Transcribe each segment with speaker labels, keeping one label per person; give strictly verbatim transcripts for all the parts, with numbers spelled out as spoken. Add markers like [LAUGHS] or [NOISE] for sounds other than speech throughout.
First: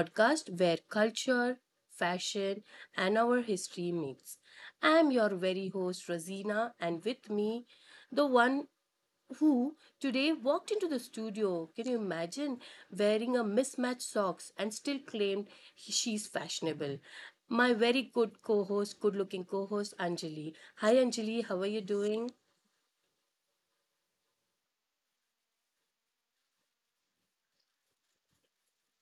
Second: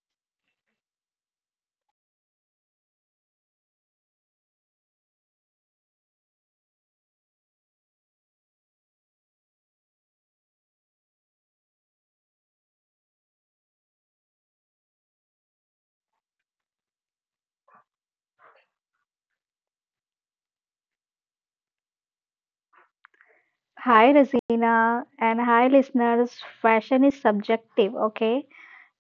Speaker 1: podcast where culture, fashion, and our history meets. I am your very host, Razina, and with me, the one who today walked into the studio. Can you imagine wearing a mismatched socks and still claimed he- she's fashionable? My very good co host, good looking co host, Anjali. Hi, Anjali, how are you doing?
Speaker 2: Hi, Razina, and hi, listeners. Fashion is subjective, okay,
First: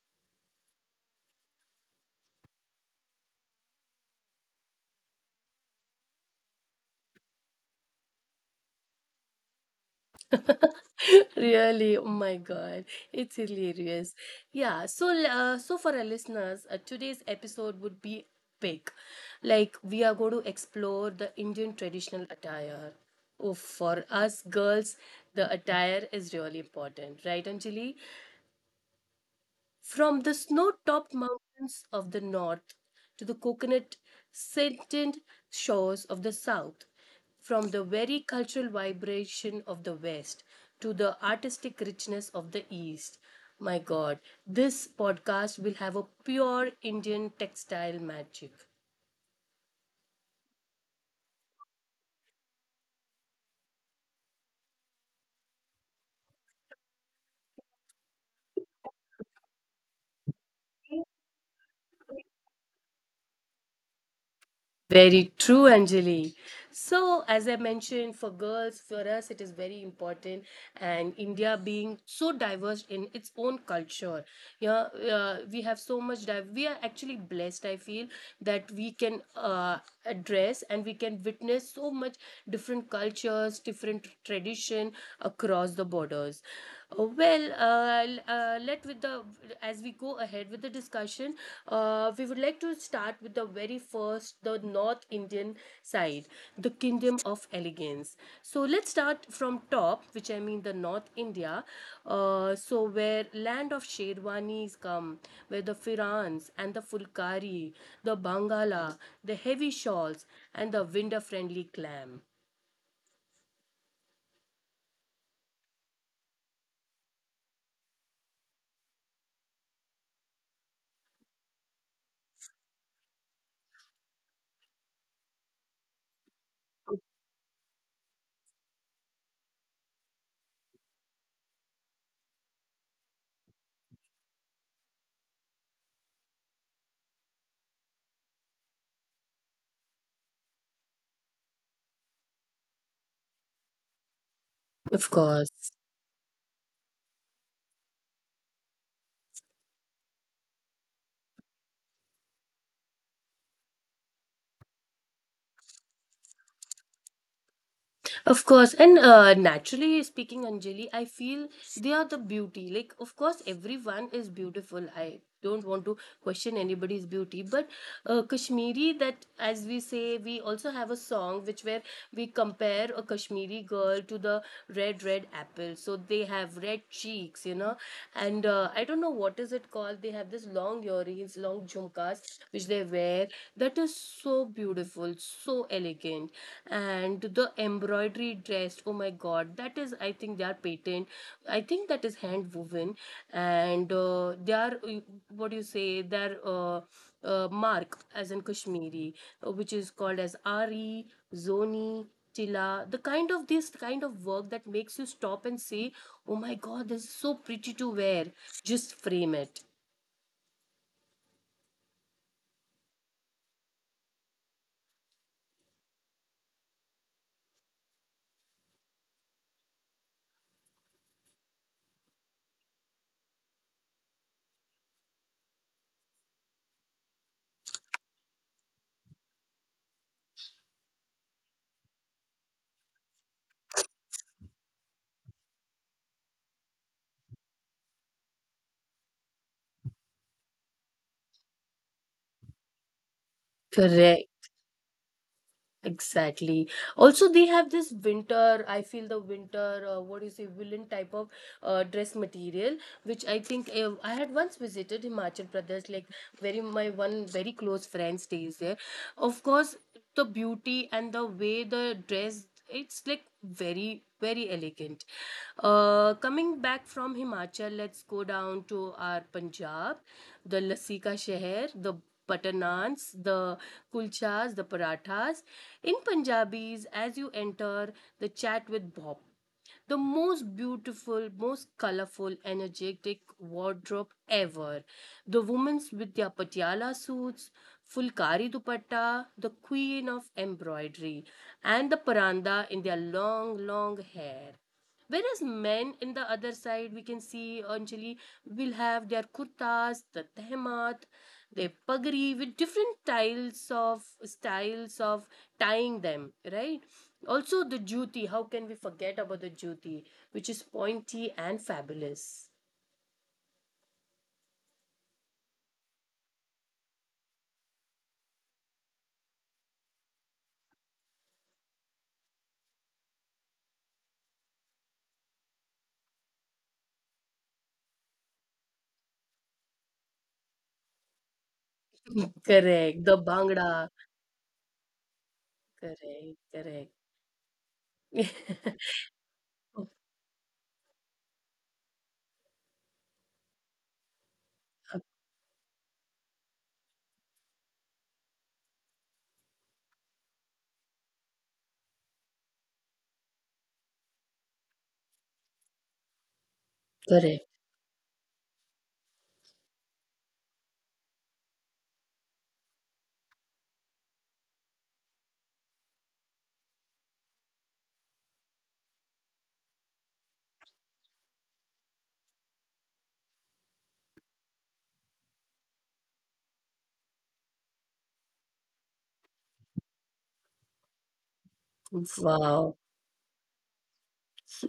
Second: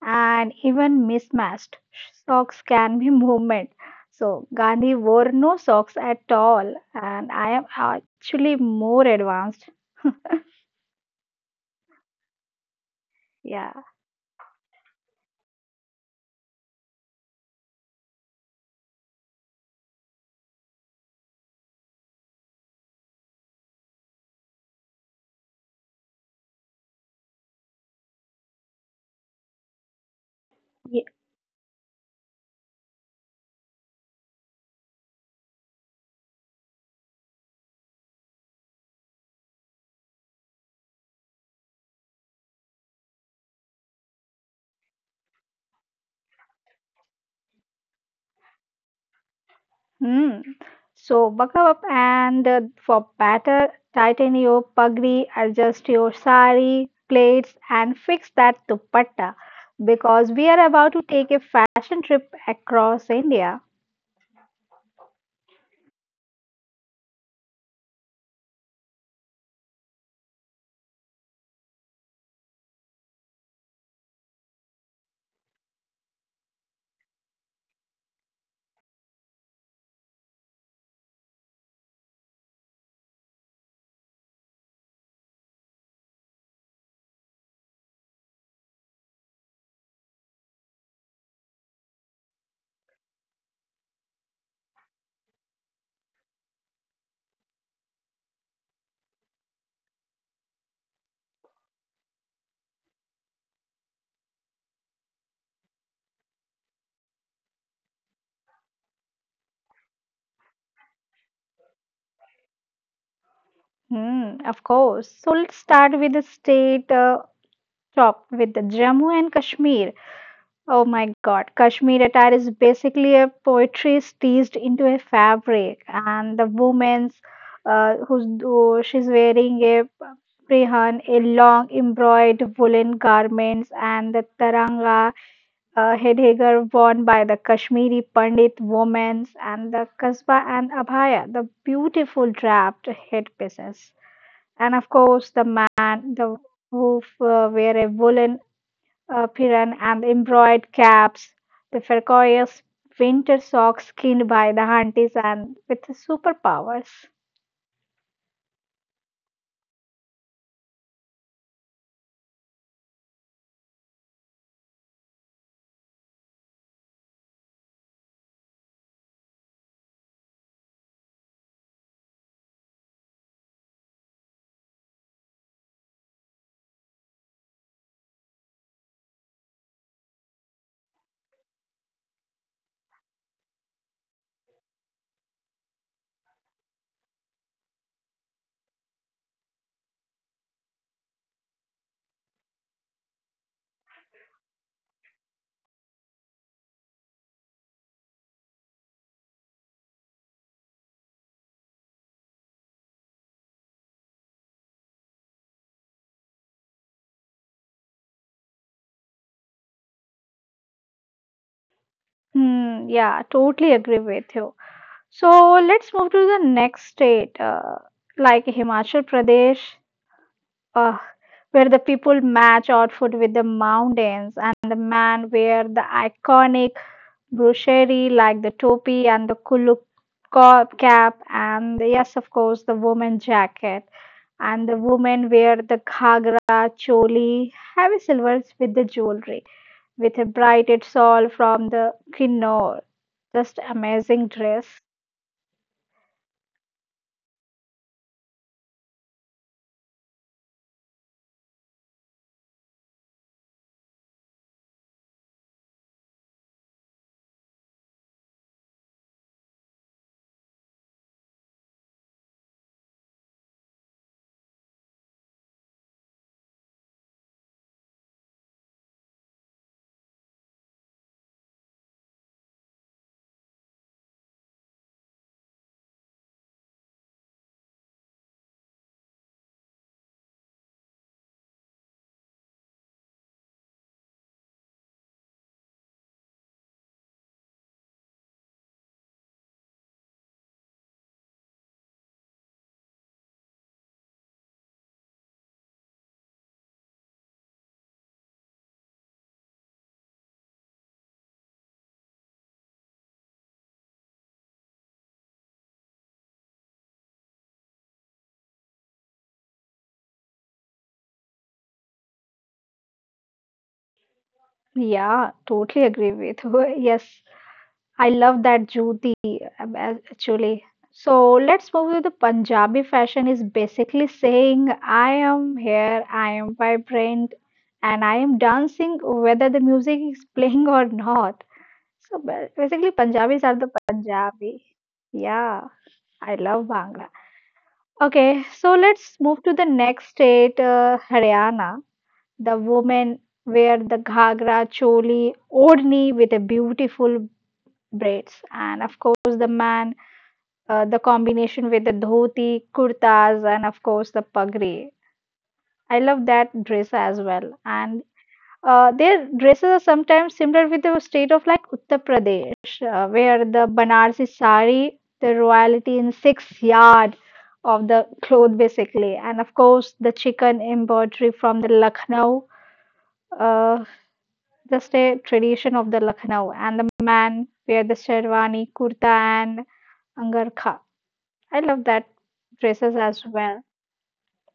Speaker 2: and even mismatched socks can be [LAUGHS] movement. So, Gandhi wore no socks at all, and I am actually more advanced.
Speaker 1: [LAUGHS] Really, oh my God, it's
Speaker 2: Yeah.
Speaker 1: hilarious. Yeah, so uh, so for our listeners, uh, today's episode would be big. Like we are going to explore the Indian traditional attire. Oh, for us girls, the attire is really important, right, Anjali? From the snow
Speaker 2: Ye-
Speaker 1: topped mountains of the north to the coconut scented shores of the south, from the very cultural vibration of the west to the artistic richness of the east. My god, this podcast will have a pure Indian textile magic.
Speaker 2: Hmm. So, buckle up and uh, for better, tighten your pagri, adjust your sari, plaits, and fix that dupatta because we are about to take a fashion trip across India.
Speaker 1: Very true, Anjali. So, as I mentioned, for girls, for us, it is very important. And India being so diverse in its own culture, yeah, uh, we have so much. Div- we are actually blessed. I feel that we can uh, address and we can witness so much different cultures, different tradition across the borders. Uh, Well, uh, l- uh, let with the As we go ahead with the discussion, uh, we would like to start with the very first, the North Indian side, the Kingdom of Elegance. So let's start from top, which I mean the North India, uh, so where land of Sherwanis come, where the firans and the fulkari, the bangala, the heavy shawls, and the winter-friendly clam.
Speaker 2: Hmm, of course. So let's start with the state uh, top with the Jammu and Kashmir. Oh my God, Kashmir attire is basically a poetry stitched into a fabric, and the woman's uh, who's who- she's wearing a prehan, a long embroidered woolen garments, and the taranga uh, headgear worn by the Kashmiri Pandit women, and the kasba and abhaya, the beautiful draped headpieces. And of
Speaker 1: Of
Speaker 2: course,
Speaker 1: course.
Speaker 2: the man, the who uh, wear a woolen uh, apron and embroidered caps, the ferocious winter socks skinned by the aunties, and with superpowers.
Speaker 1: Of course, and uh, naturally speaking, Anjali, I feel they are the beauty. Like, of course, everyone is beautiful. I don't want to question anybody's beauty, but uh, Kashmiri, that as we say, we also have a song which where we compare a Kashmiri girl to the red, red apple. So they have red cheeks, you know, and uh, I don't know what is it called. They have this long earrings, long jhumkas which they wear. That is so beautiful, so elegant, and the embroidery dress. Oh my God, that is, I think they are patent. I think that is hand woven, and uh, they are uh, what do you say? They are uh, uh, mark as in Kashmiri, uh, which is called as Ari, Zoni. Tila, the kind of this kind of work that makes you stop and say, oh my god, this is so pretty to wear. Just frame it.
Speaker 2: Hmm, yeah, totally agree with you. So let's move to the next state, uh, like Himachal Pradesh, uh, where the people match outfit with the mountains and the man wear the iconic Broccherie like the topi and the kuluk co- cap, and yes, of course, the woman jacket, and the women wear the ghagra choli, heavy silvers with the jewelry, with a braided shawl from the kinnor. Just amazing
Speaker 1: Correct.
Speaker 2: dress.
Speaker 1: Exactly. Also, they have this winter, I feel the winter, uh, what do you say, woolen type of uh, dress material, which I think uh, I had once visited Himachal Pradesh, like very my one very close friend stays there. Of course, the beauty and the way the dress it's like very very elegant. Uh coming back from Himachal, let's go down to our Punjab, the lassi ka sheher, the butter naans, the kulchas, the parathas. In Punjabis, as you enter, the chat with bob, the most beautiful, most colorful, energetic wardrobe ever. The women with their patiala suits, fulkari dupatta, the queen of embroidery, and the paranda in their long, long hair. Whereas men in the other side, we can see Anjali will have their kurtas, the tehmat, their pagri with different styles of styles of tying them, right? Also the juti, how can we forget about the juti, which is pointy and fabulous.
Speaker 2: Yeah, totally agree with you. [LAUGHS] Yes, I love that Jyoti. Um, a- actually. So let's move to the Punjabi fashion is basically saying I am here, I am vibrant, and I am dancing whether the music is playing or not. So ba-
Speaker 1: Correct.
Speaker 2: basically
Speaker 1: The
Speaker 2: Punjabis are the
Speaker 1: bhangra.
Speaker 2: Punjabi. Yeah,
Speaker 1: Correct.
Speaker 2: I love
Speaker 1: Correct.
Speaker 2: Bhangra. Okay, so let's move to the next state, uh, Haryana. The women wear the ghagra,
Speaker 1: [LAUGHS]
Speaker 2: choli, odni with a beautiful braids. And of course, the man, uh, the combination with the dhoti, kurtas, and of course, the pagri. I love that dress as
Speaker 1: Correct.
Speaker 2: well. And uh, their dresses are sometimes similar with the state of like Uttar Pradesh, uh, where the Banarsi sari, the royalty in six yard of the cloth basically, and of course the chicken embroidery from the Lucknow, uh, just a tradition of the Lucknow, and the man wear the sherwani, kurta, and angarkha. I love that
Speaker 1: Wow.
Speaker 2: dresses as well.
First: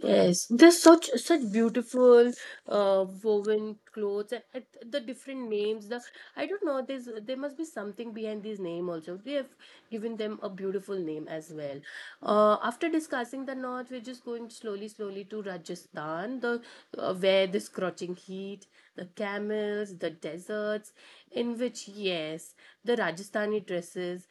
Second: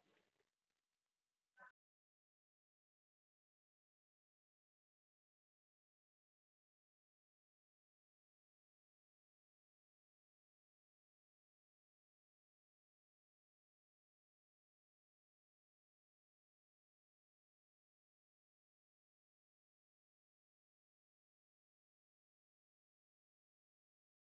Speaker 1: Yes, there's such such beautiful uh, woven clothes and and the different names. The I don't know. There's there must be something behind these name also. They have given them a beautiful name as well. Uh, after discussing the north, we're just going slowly, slowly to Rajasthan, the uh, where the scorching heat, the camels, the deserts, in which yes, the Rajasthani dresses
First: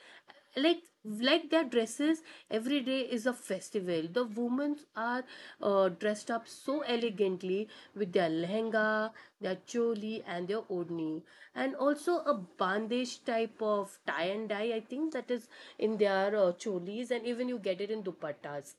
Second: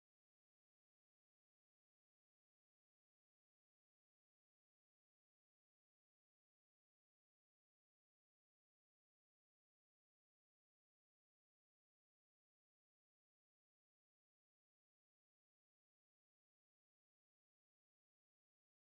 Speaker 1: like like their dresses every day is a festival. The women are uh, dressed up so elegantly with their lehenga, their choli and their odni, and also a bandage type of tie and dye. I think that is in their uh, cholis, and even you get it in dupattas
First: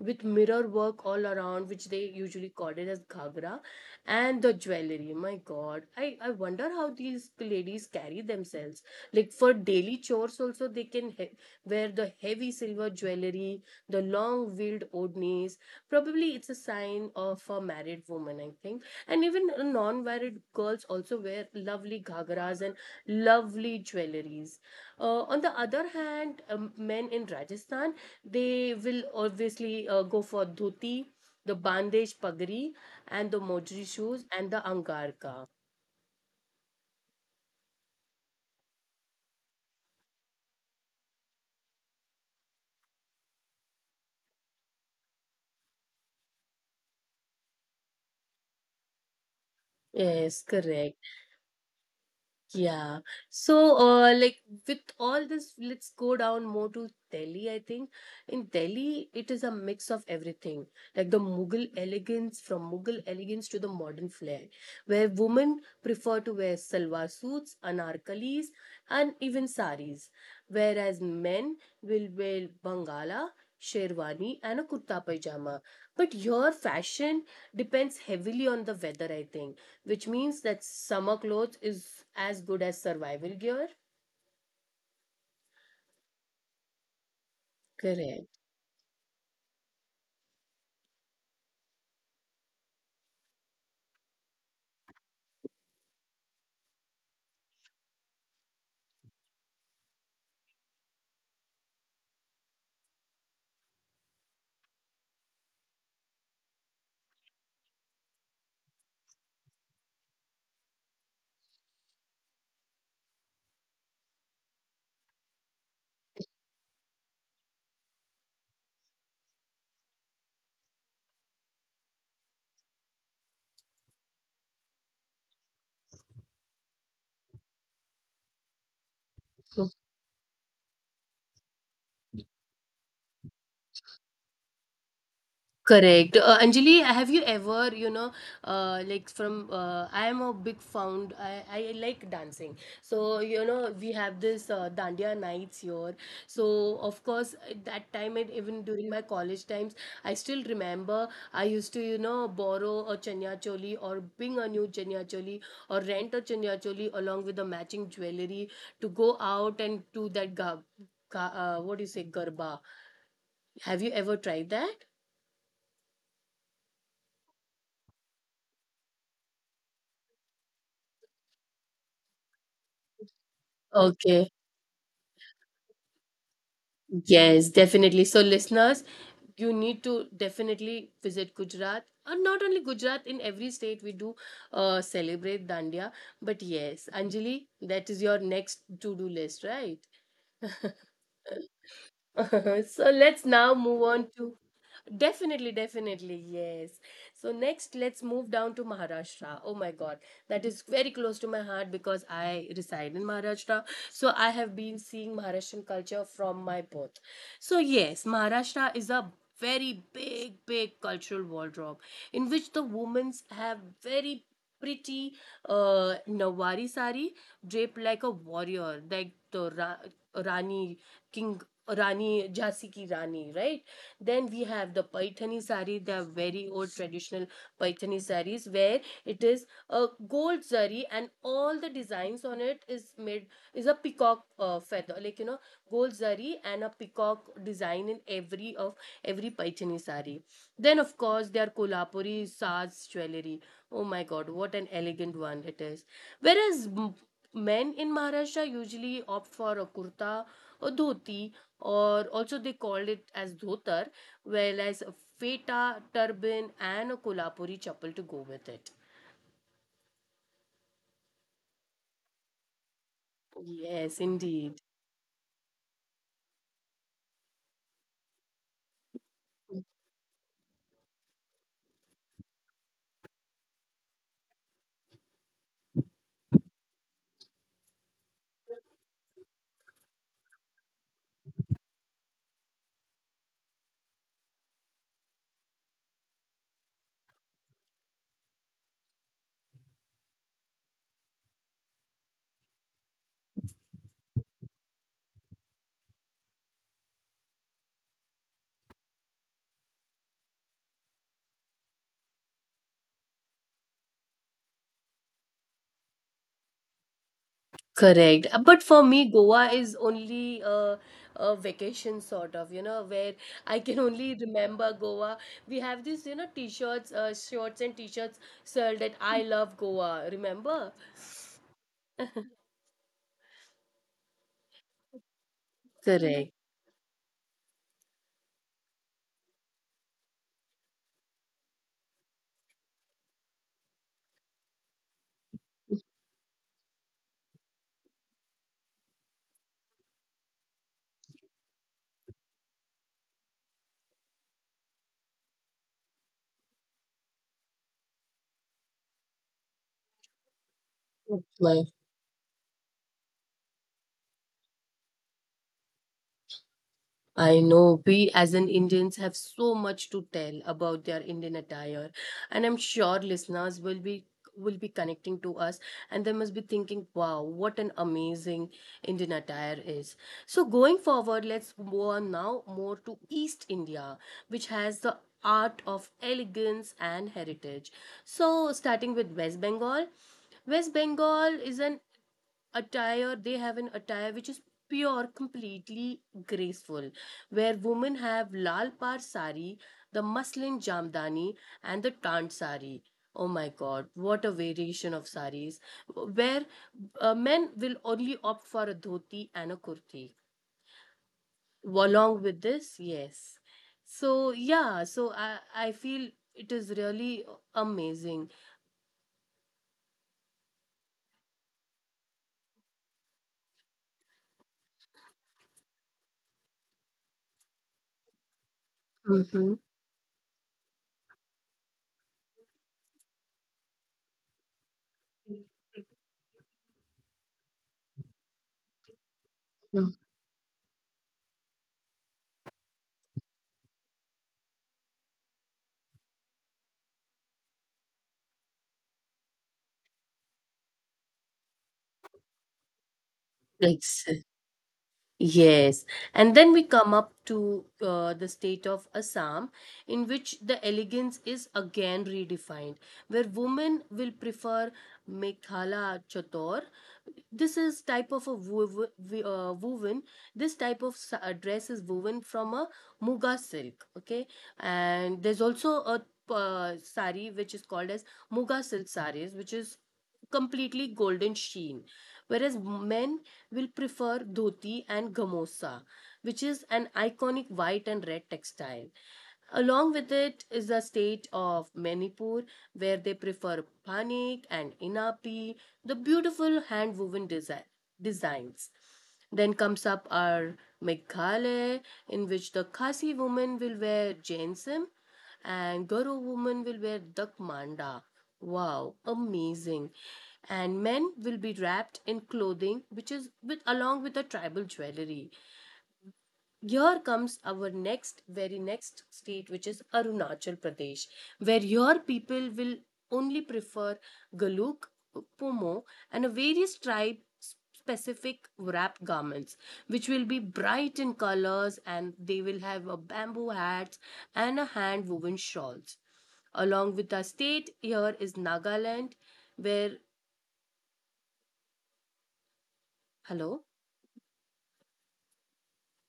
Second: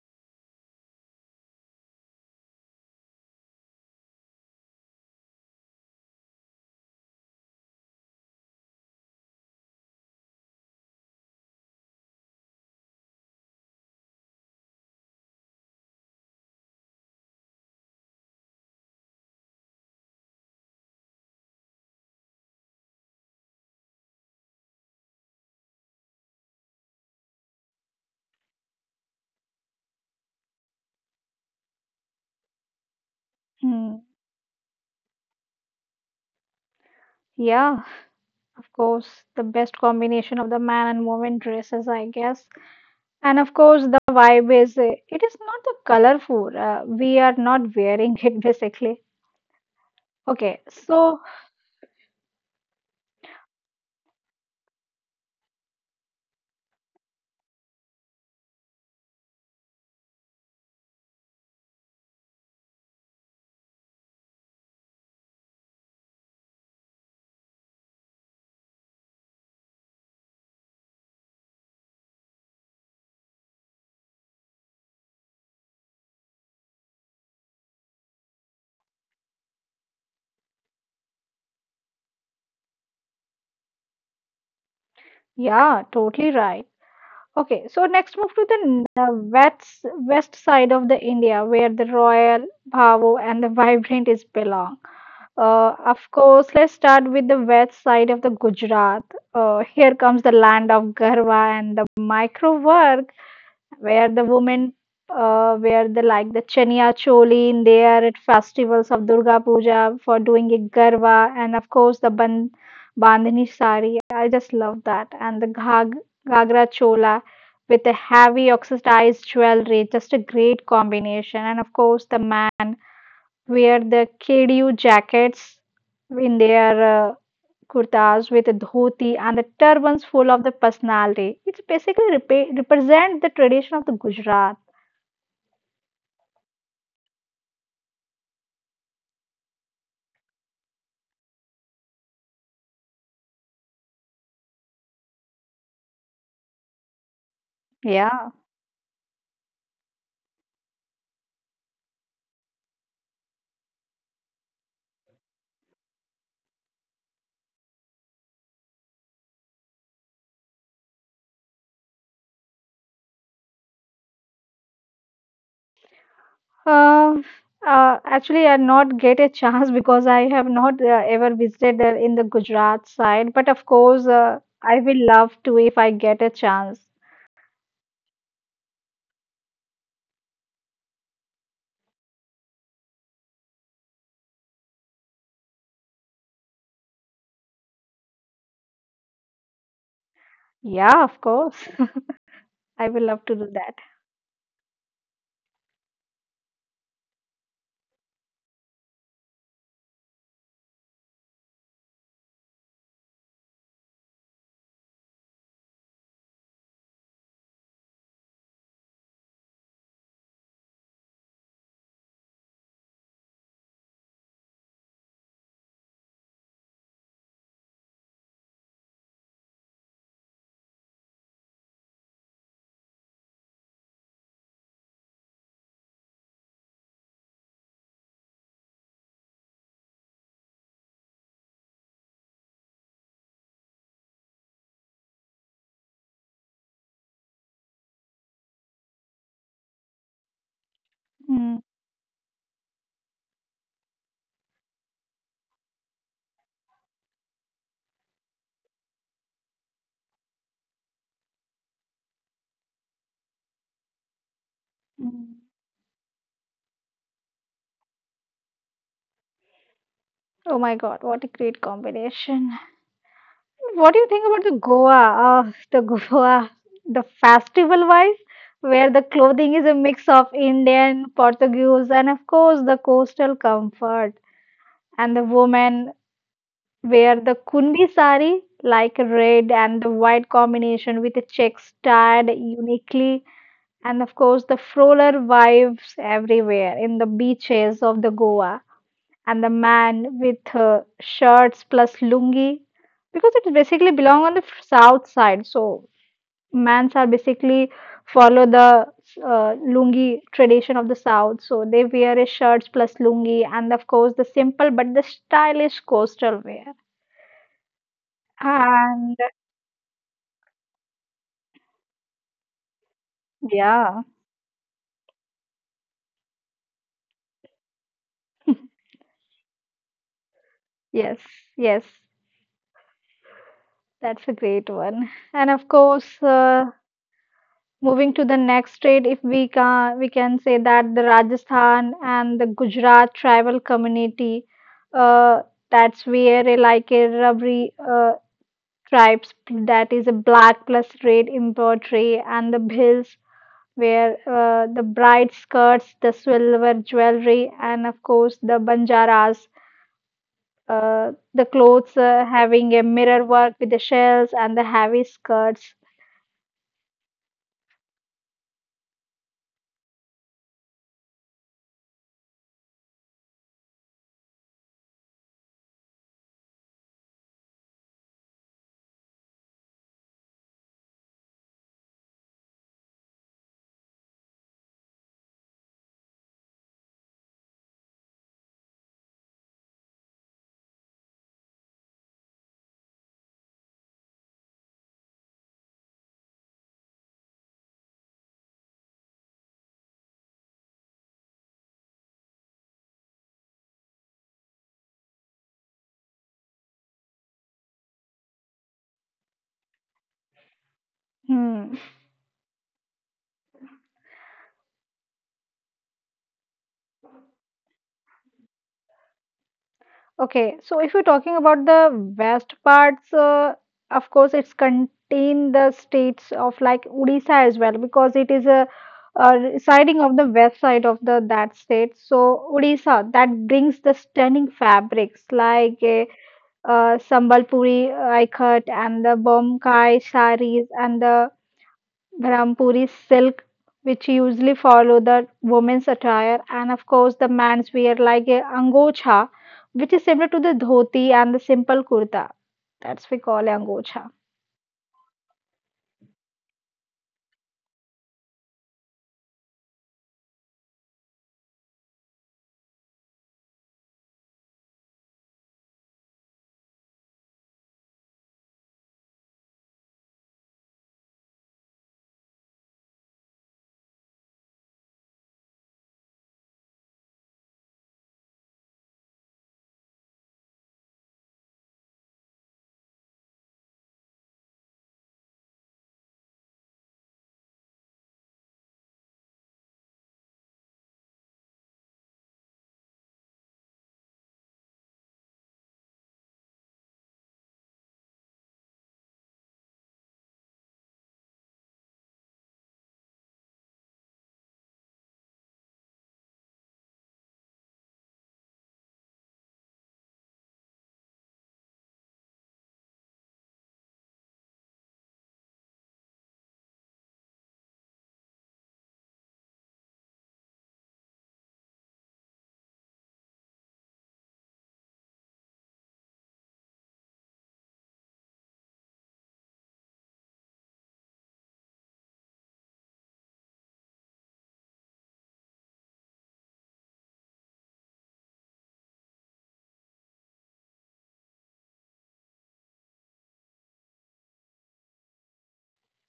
Speaker 1: with mirror work all around, which they usually call it as ghagra, and the jewelry. My God, I, I wonder how these ladies carry themselves. Like for daily chores, also they can he- wear the heavy silver jewelry, the long veiled odnis. Probably it's a sign of a married women, I think. And even non-married girls also wear lovely ghagras and lovely jewelries. Uh, on the other hand, um, men in Rajasthan, they will obviously uh, go for dhoti, the bandesh pagri, and the mojri
Speaker 2: Hmm.
Speaker 1: shoes and the angarka.
Speaker 2: Yeah, of course, the best combination of the man and woman dresses, I guess. And of course, the vibe is uh, it is not the colorful. Uh, we are not wearing [LAUGHS] it basically.
Speaker 1: Yes,
Speaker 2: Okay,
Speaker 1: correct.
Speaker 2: so
Speaker 1: Yeah. So, uh, like with all this, let's go down more to Delhi, I think. In Delhi, it is a mix of everything, like the Mughal elegance, from Mughal elegance to the modern flair, where women prefer to wear salwar suits, anarkalis, and even saris, whereas men will wear bangala, sherwani, and a kurta pajama. But your fashion depends heavily on the weather, I think, which means that summer clothes is as good as survival gear.
Speaker 2: yeah, totally right. Okay, so next
Speaker 1: Correct.
Speaker 2: move to the n- uh, west west side of the India, where the royal bhavo and the vibrant is belong. Uh, of course, let's start with the west side of the Gujarat. Uh, here comes the land of Garhwa and the micro work, where the women uh, wear the like the chania choli in there at festivals of Durga Puja for doing a Garhwa, and of course the ban bandhani sari. I just love that, and the ghag ghagra chola with the heavy oxidized jewelry, just a great combination, and of course the man wear the K D U jackets in their uh, kurtas with a dhoti and the
Speaker 1: [LAUGHS]
Speaker 2: turbans full of the personality. It's basically repa represent the tradition of the Gujarat.
Speaker 1: Correct. Uh, Anjali, have you ever, you know, uh, like from, uh, I am a big found, I, I like dancing. So, you know, we have this uh, Dandiya nights here. So, of course, at that time, and
Speaker 2: Yeah.
Speaker 1: even during my college times, I still remember I used to, you know, borrow a chanya choli or bring a new chanya choli or rent a chanya choli along with the matching jewelry to go out and do that, ga, ga, uh, what do you say, garba. Have you ever tried that?
Speaker 2: Uh, uh, actually, I not get a chance [LAUGHS] because I have not uh, ever visited uh, in the Gujarat side. But of course,
Speaker 1: Okay.
Speaker 2: uh, I will love to if I get a chance.
Speaker 1: Yes, definitely. So, listeners, you need to definitely visit Gujarat. And not only Gujarat, in every state we do uh, celebrate Dandiya. But yes, Anjali, that is your next to do list, right? [LAUGHS]
Speaker 2: Yeah, of course,
Speaker 1: So,
Speaker 2: [LAUGHS] I will
Speaker 1: let's
Speaker 2: love to
Speaker 1: now
Speaker 2: do
Speaker 1: move
Speaker 2: that.
Speaker 1: on to definitely, definitely, yes. So next, let's move down to Maharashtra. Oh my God, that is very close to my heart because I reside in Maharashtra. So I have been seeing Maharashtrian culture from my birth. So yes, Maharashtra is a very big, big cultural wardrobe, in which the women have very pretty uh, Nawari sari draped like a warrior, like the Ra- Rani King Rani Jhansi ki Rani, right? Then we have the Paithani sari, the very old traditional Paithani saris, where it is a gold zari and all the designs on it is made is a peacock uh, feather, like you know, gold zari and a peacock design in every of every Paichani sari. Then of course there are
Speaker 2: Mm,
Speaker 1: kolhapuri saz jewelry. Oh my god, what an elegant one it is. Whereas m- men in Maharashtra usually opt for a kurta or dhoti, or also they called it as dhotar, whereas a
Speaker 2: mm.
Speaker 1: feta turban and a kolhapuri chappal to go with it.
Speaker 2: Oh my God, what a great combination!
Speaker 1: Yes
Speaker 2: What do you think
Speaker 1: indeed.
Speaker 2: about the Goa? Uh, the Goa, the festival wise, where the clothing is a mix of Indian, Portuguese, and of course the coastal comfort. And the women wear the kundi sari, like red and the white combination with the checks tied uniquely. And of course, the froller vibes everywhere in the beaches of the Goa, and the man with uh, shirts plus lungi, because it basically belong on the f- south side, so mans are basically follow the uh, lungi tradition of the south, so they wear a shirts plus lungi, and of course the simple but the stylish coastal wear.
Speaker 1: Correct. Uh, But for me,
Speaker 2: And
Speaker 1: Goa is only a, a vacation sort of, you know, where I can
Speaker 2: yeah,
Speaker 1: only remember Goa. We have these, you know, t-shirts, uh, shorts and t-shirts sold that I love Goa. Remember?
Speaker 2: yes, yes, that's a great one. And of course
Speaker 1: Correct.
Speaker 2: uh, moving to the next state, if we can, we can say that the Rajasthan and the Gujarat tribal community, uh, that's where uh, like a Rabri uh, tribes, that is a black plus red embroidery, and the bills where uh, the bright skirts, the silver jewelry, and of course the banjaras, uh,
Speaker 1: That's
Speaker 2: the
Speaker 1: why.
Speaker 2: clothes uh, having a mirror work with the shells and the heavy skirts.
Speaker 1: I know we as an Indians have so much to tell about their Indian attire, and I'm sure listeners will be will be connecting to us, and they must be thinking wow what an amazing Indian attire is. So going forward, let's move on now more to East India, which has the art of elegance and heritage. So starting with West Bengal. West Bengal is an attire, they have an attire which is pure completely graceful, where women have lal par sari, the muslin jamdani, and the tant sari. Oh my god, what a variation of saris, where uh, men will only opt for a dhoti and a kurti
Speaker 2: Hmm.
Speaker 1: along with this. Yes, so yeah, so i i feel it is really amazing.
Speaker 2: Okay, so if you're talking about the west parts, uh, of course, it's contain the states of like Odisha as well because it is a,
Speaker 1: Mm-hmm.
Speaker 2: uh, siding of the west side of the that state. So Odisha that brings the stunning fabrics like uh, uh, Sambalpuri uh, ikat and the Bomkai saris and the Brampuri silk, which usually follow the women's attire, and of course the man's wear like a angocha, which is similar to the dhoti and the simple kurta. That's we call
Speaker 1: Yes.
Speaker 2: angocha.
Speaker 1: Yes, and then we come up to uh, the state of Assam, in which the elegance is again redefined, where women will prefer Mekhala Chator. This is type of a wov- w- uh, woven. This type of s- uh, dress is woven from a muga silk. Okay, and there's also a uh, sari which is called as muga silk saris, which is completely golden sheen, whereas men will prefer dhoti and gamosa, which is an iconic white and red textile. Along with it is the state of Manipur, where they prefer panik and inapi, the beautiful hand woven designs. Then comes up our Meghalaya, in which the Khasi women will wear Jainism and Garo women will wear Dakmanda. Wow, amazing. And men will be wrapped in clothing which is with along with the tribal jewelry. Here comes our next, very next state, which is Arunachal Pradesh, where your people will only prefer galuk, pomo, and a various tribe specific wrap garments, which will be bright in colors and they will have a bamboo hats and a hand woven shawls. Along with our state, here is Nagaland, where hello.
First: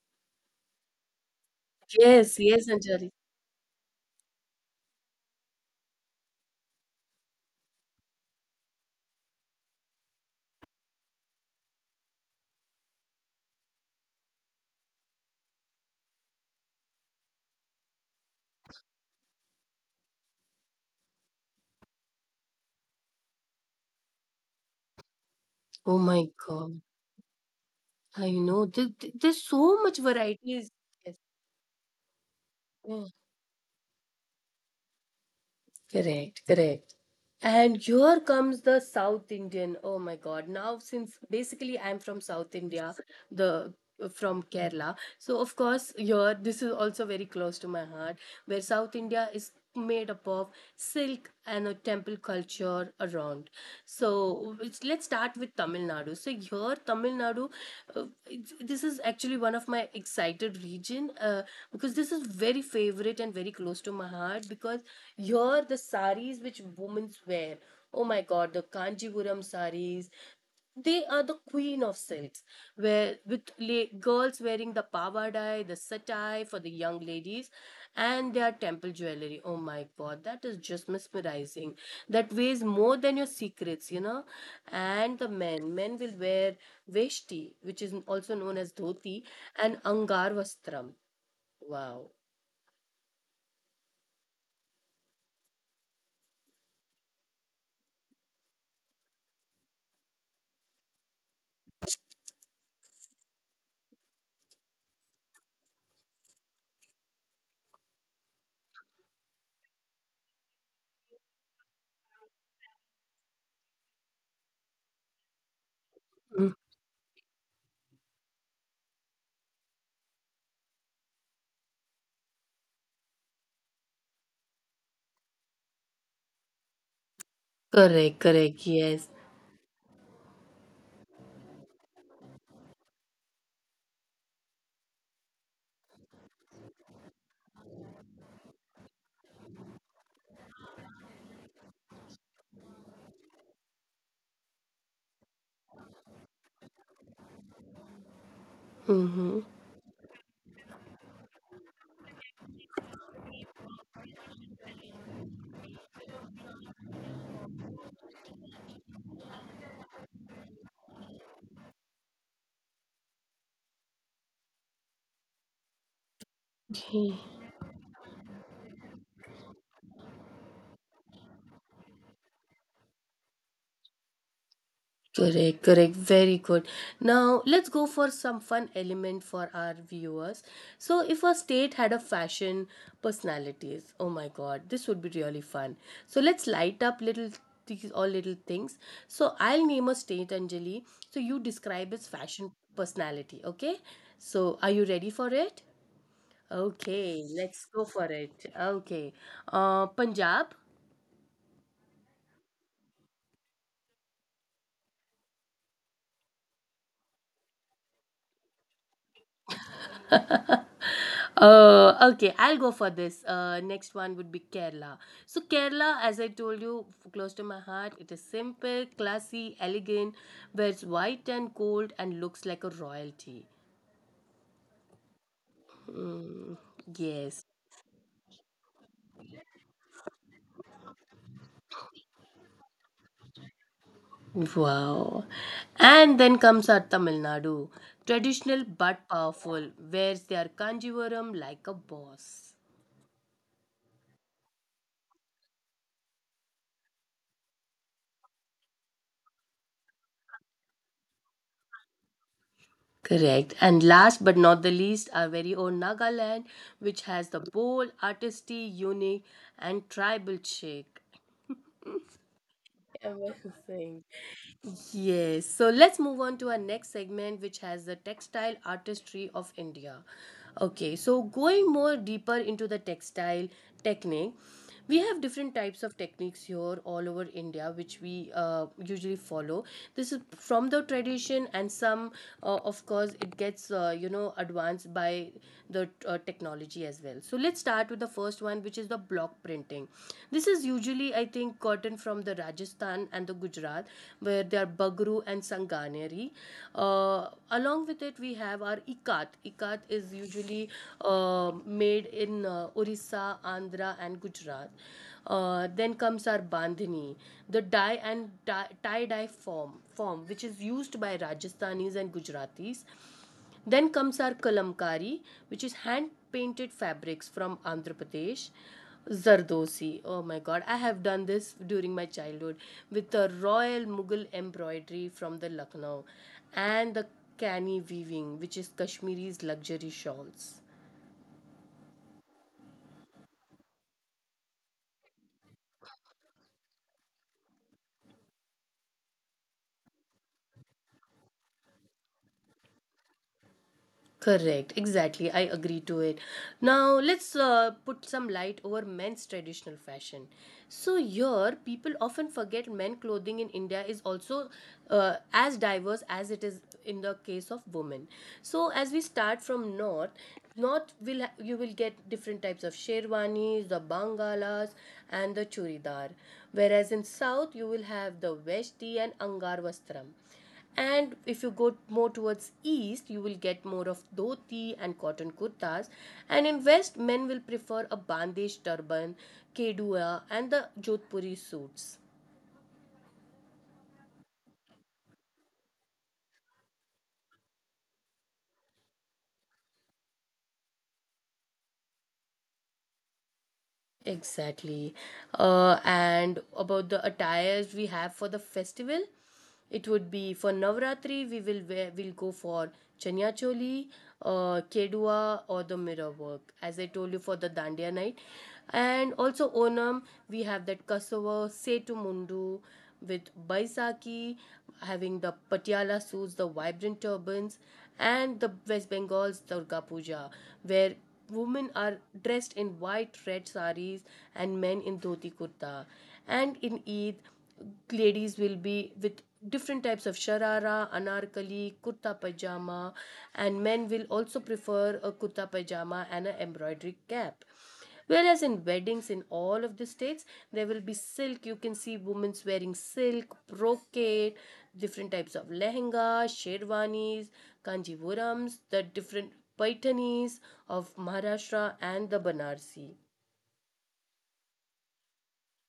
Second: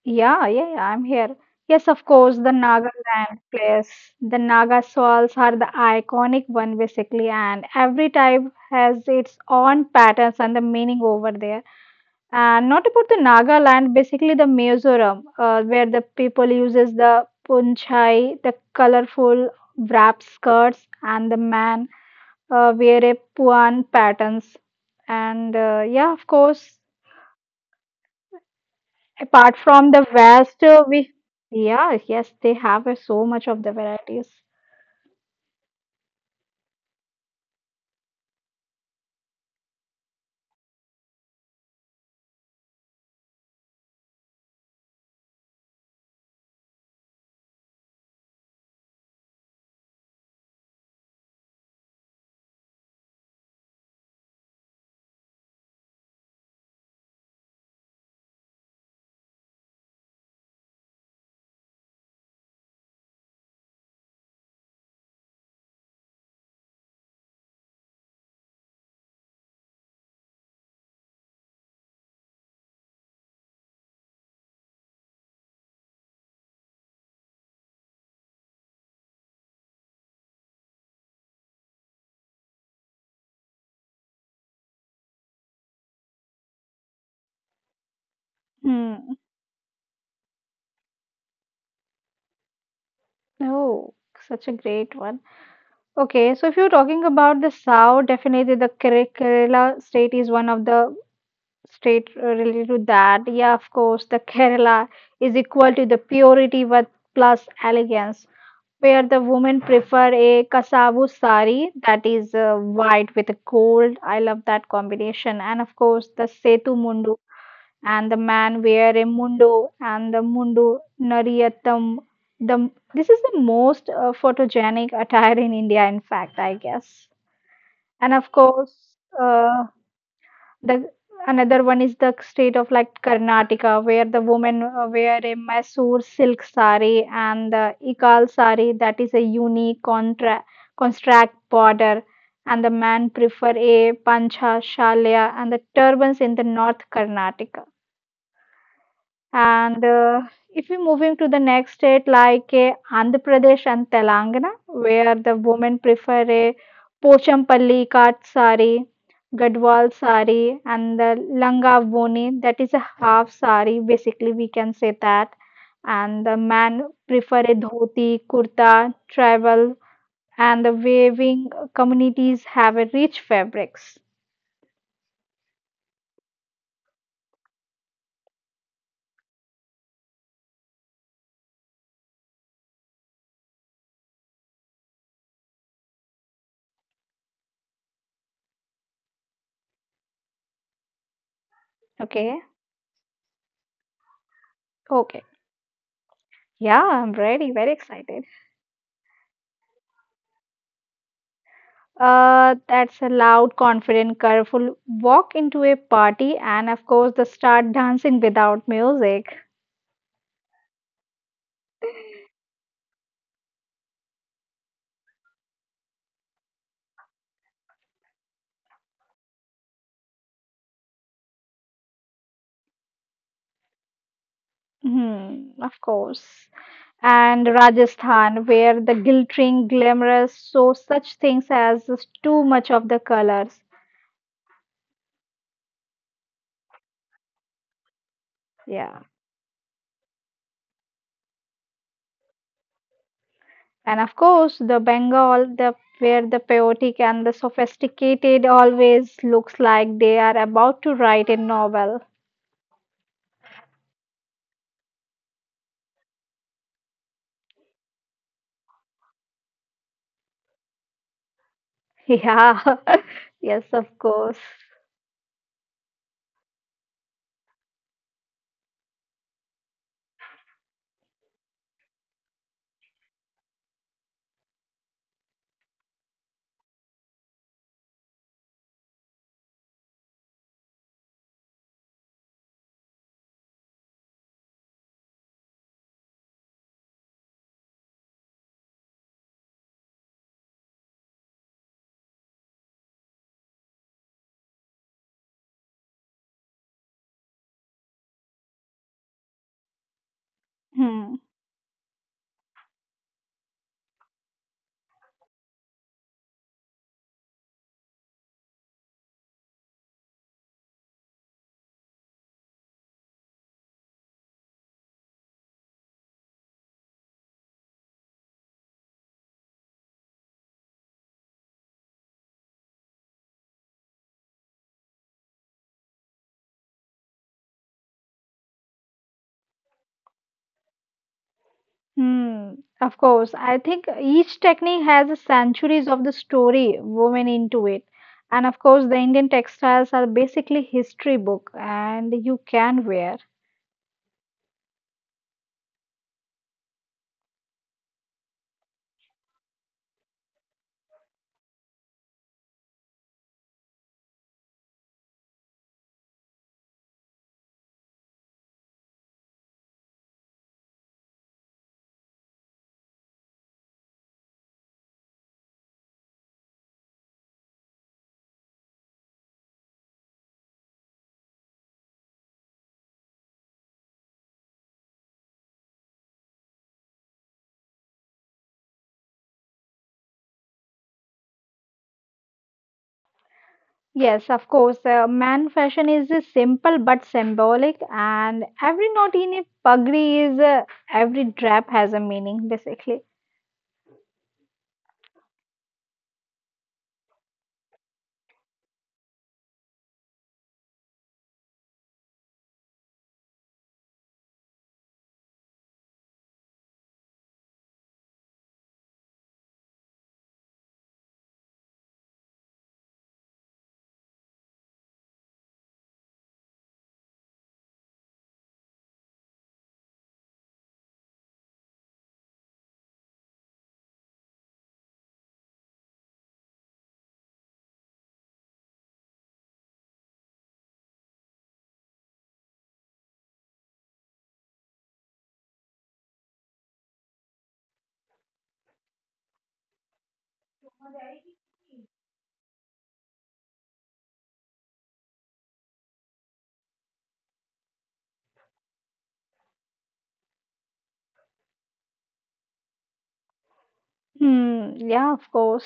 Speaker 2: Yeah, yeah, yeah, I'm here. Yes, of
Speaker 1: Yes,
Speaker 2: course, the
Speaker 1: yes, Anjali.
Speaker 2: Nagaland place. The Naga shawls are the iconic one basically, and every type has its own patterns and the meaning over there. And not about the Nagaland, basically the Mizoram, uh, where the people uses the punchai, the colorful wrap skirts, and the man uh, wear a puan patterns. And
Speaker 1: Oh
Speaker 2: uh,
Speaker 1: my
Speaker 2: yeah, of
Speaker 1: God.
Speaker 2: course,
Speaker 1: I know. Th- th- there's so
Speaker 2: apart
Speaker 1: much
Speaker 2: from the
Speaker 1: varieties.
Speaker 2: West,
Speaker 1: Yes.
Speaker 2: uh, we yeah, yes, they
Speaker 1: Yeah.
Speaker 2: have uh, so much of the varieties.
Speaker 1: Correct, correct. And here comes the South Indian. Oh my God. Now, since basically I'm from South India, the from Kerala. So of course, here this is also very close to my heart, where South India is made up of silk and a temple culture around. So it's- let's start with Tamil Nadu. So here, Tamil Nadu, uh, it's- this is actually one of my excited region uh, because this is very favorite and very close to my heart because here the saris which women wear, oh my god, the Kanjipuram saris, they are the queen of silks, where with la- girls wearing the pavadai, the satai for the young ladies, and their temple jewelry, oh my god, that is just mesmerizing, that weighs more than your secrets, you know. And the men men will wear veshti, which is also known as dhoti,
Speaker 2: Hmm.
Speaker 1: and angar vastram. Wow.
Speaker 2: Oh, such a great one. Okay, so if you're talking about the South, definitely the Kere- Kerala state is one of the State uh, related to that. Yeah, of course, the Kerala is equal to the purity with plus elegance, where the women prefer a kasavu sari that is uh, white with gold. I love that combination. And of course, the
Speaker 1: Mm,
Speaker 2: setu mundu, and the man wear a mundu and the mundu nariyatham. The this is the most uh, photogenic attire in India, in fact, I guess.
Speaker 1: correct,
Speaker 2: And of
Speaker 1: correct,
Speaker 2: course.
Speaker 1: yes.
Speaker 2: Uh, the another one is the state of like Karnataka, where the women uh, wear a Mysore silk sari and the Ikal sari that is a unique contra- contract border, and the man prefer a pancha shalia and the turbans in the North Karnataka.
Speaker 1: Mm-hmm.
Speaker 2: And uh, if we moving to the next state like uh, Andhra Pradesh and Telangana, where the women prefer a Pochampalli cut sari, Gadwal sari, and the Langa Voni, that is a half sari, basically we can say that. And the man
Speaker 1: Okay.
Speaker 2: prefer a dhoti, kurta, tribal, and the waving communities have a rich fabrics.
Speaker 1: Correct, correct. Very good. Now, let's go for some fun element for our viewers. So, if a state had a fashion personalities, oh my god, this would be really fun. So, let's light up little these all little things. So, I'll name a state, Anjali. So, you describe its fashion
Speaker 2: Okay,
Speaker 1: personality, okay? So, are you ready for
Speaker 2: okay,
Speaker 1: it?
Speaker 2: yeah,
Speaker 1: Okay,
Speaker 2: I'm
Speaker 1: let's
Speaker 2: ready,
Speaker 1: go
Speaker 2: very
Speaker 1: for
Speaker 2: excited.
Speaker 1: it. Okay. Uh, Punjab.
Speaker 2: Uh, that's a loud, confident, colorful walk into a party, and of course, they start dancing without music.
Speaker 1: Uh, okay, I'll go for this. Uh, next one would be Kerala. So Kerala, as I told you, f- close to my heart. It is simple, classy, elegant, wears white and gold, and looks like a royalty.
Speaker 2: Hmm, of course.
Speaker 1: Mm, yes.
Speaker 2: And Rajasthan, where the glittering, glamorous, so such things as is too much of the colors.
Speaker 1: Wow. And then comes our Tamil Nadu, traditional but
Speaker 2: Yeah.
Speaker 1: powerful, wears their kanjivaram like a boss.
Speaker 2: And of course, the Bengal, the where the chaotic and the sophisticated always looks like they are about to write a novel.
Speaker 1: Correct. And last but not the least, our very own Nagaland, which has the bold, artisty, unique, and tribal shake.
Speaker 2: [LAUGHS] Yeah. Yes, of
Speaker 1: Amazing.
Speaker 2: course.
Speaker 1: Yes, so let's move on to our next segment, which has the textile artistry of India. Okay, so going more deeper into the textile technique, we have different types of techniques here all over India, which we uh, usually follow. This is from the tradition, and some, uh, of course, it gets uh, you know advanced by the uh, technology as well. So let's start with the first one, which is which is the block printing. This is usually, I think, cotton from the Rajasthan and the Gujarat, where they are bagru and sanganeri. Uh, along with it, we have our ikat. Ikat is usually
Speaker 2: Hmm.
Speaker 1: uh, made in uh, Orissa, Andhra, and Gujarat. Uh, then comes our bandhani, the dye and dye, tie dye form form which is used by Rajasthanis and Gujaratis. Then comes our kalamkari, which is hand painted fabrics from Andhra Pradesh. Zardosi. Oh my god, I have done this during my childhood with the royal Mughal embroidery from the Lucknow and the canny weaving, which is Kashmiri's luxury shawls.
Speaker 2: Hmm, of course. I think each technique has centuries of the story woven into it. And of course, the Indian textiles are basically history book and you can wear.
Speaker 1: Correct, exactly. I agree to it. Now, let's uh, put some light over men's traditional fashion. So, here, people often forget men clothing in India is also uh, as diverse as it is in the case of women. So, as we start from north, north will ha- you will get different types of sherwanis, the bangalas, and the churidar, whereas in south you will have the veshti and angar vastram. And if you go more towards east you will get more of dhoti and cotton kurtas, and in west men will prefer a bandesh turban, kedua, and the jodhpuri suits.
Speaker 2: Yes, of course, uh, man fashion is uh, simple but symbolic, and every knot in a pagri is, uh, every drap has a meaning basically.
Speaker 1: Exactly. Uh, and about the attires we have for the festival, it would be for Navratri, we will wear, we'll go for Chanya Choli, uh, Kedua, or the mirror work, as I told you for the Dandiya night. And also Onam, we have that Kasava, Setu Mundu, with Baisakhi having the Patiala suits, the vibrant turbans, and the West Bengal's Durga Puja, where women are dressed in white red saris and men in dhoti kurta. And in Eid, ladies will be with different types of sharara, anarkali, kurta pajama, and men will also prefer a kurta pajama and an embroidery cap. Whereas in weddings in all of the states, there will be silk. You can see women wearing silk, brocade, different types of lehenga, sherwanis, kanjivorams, the different paitanis of Maharashtra and the Banarsi.
Speaker 2: Hmm, yeah, of course.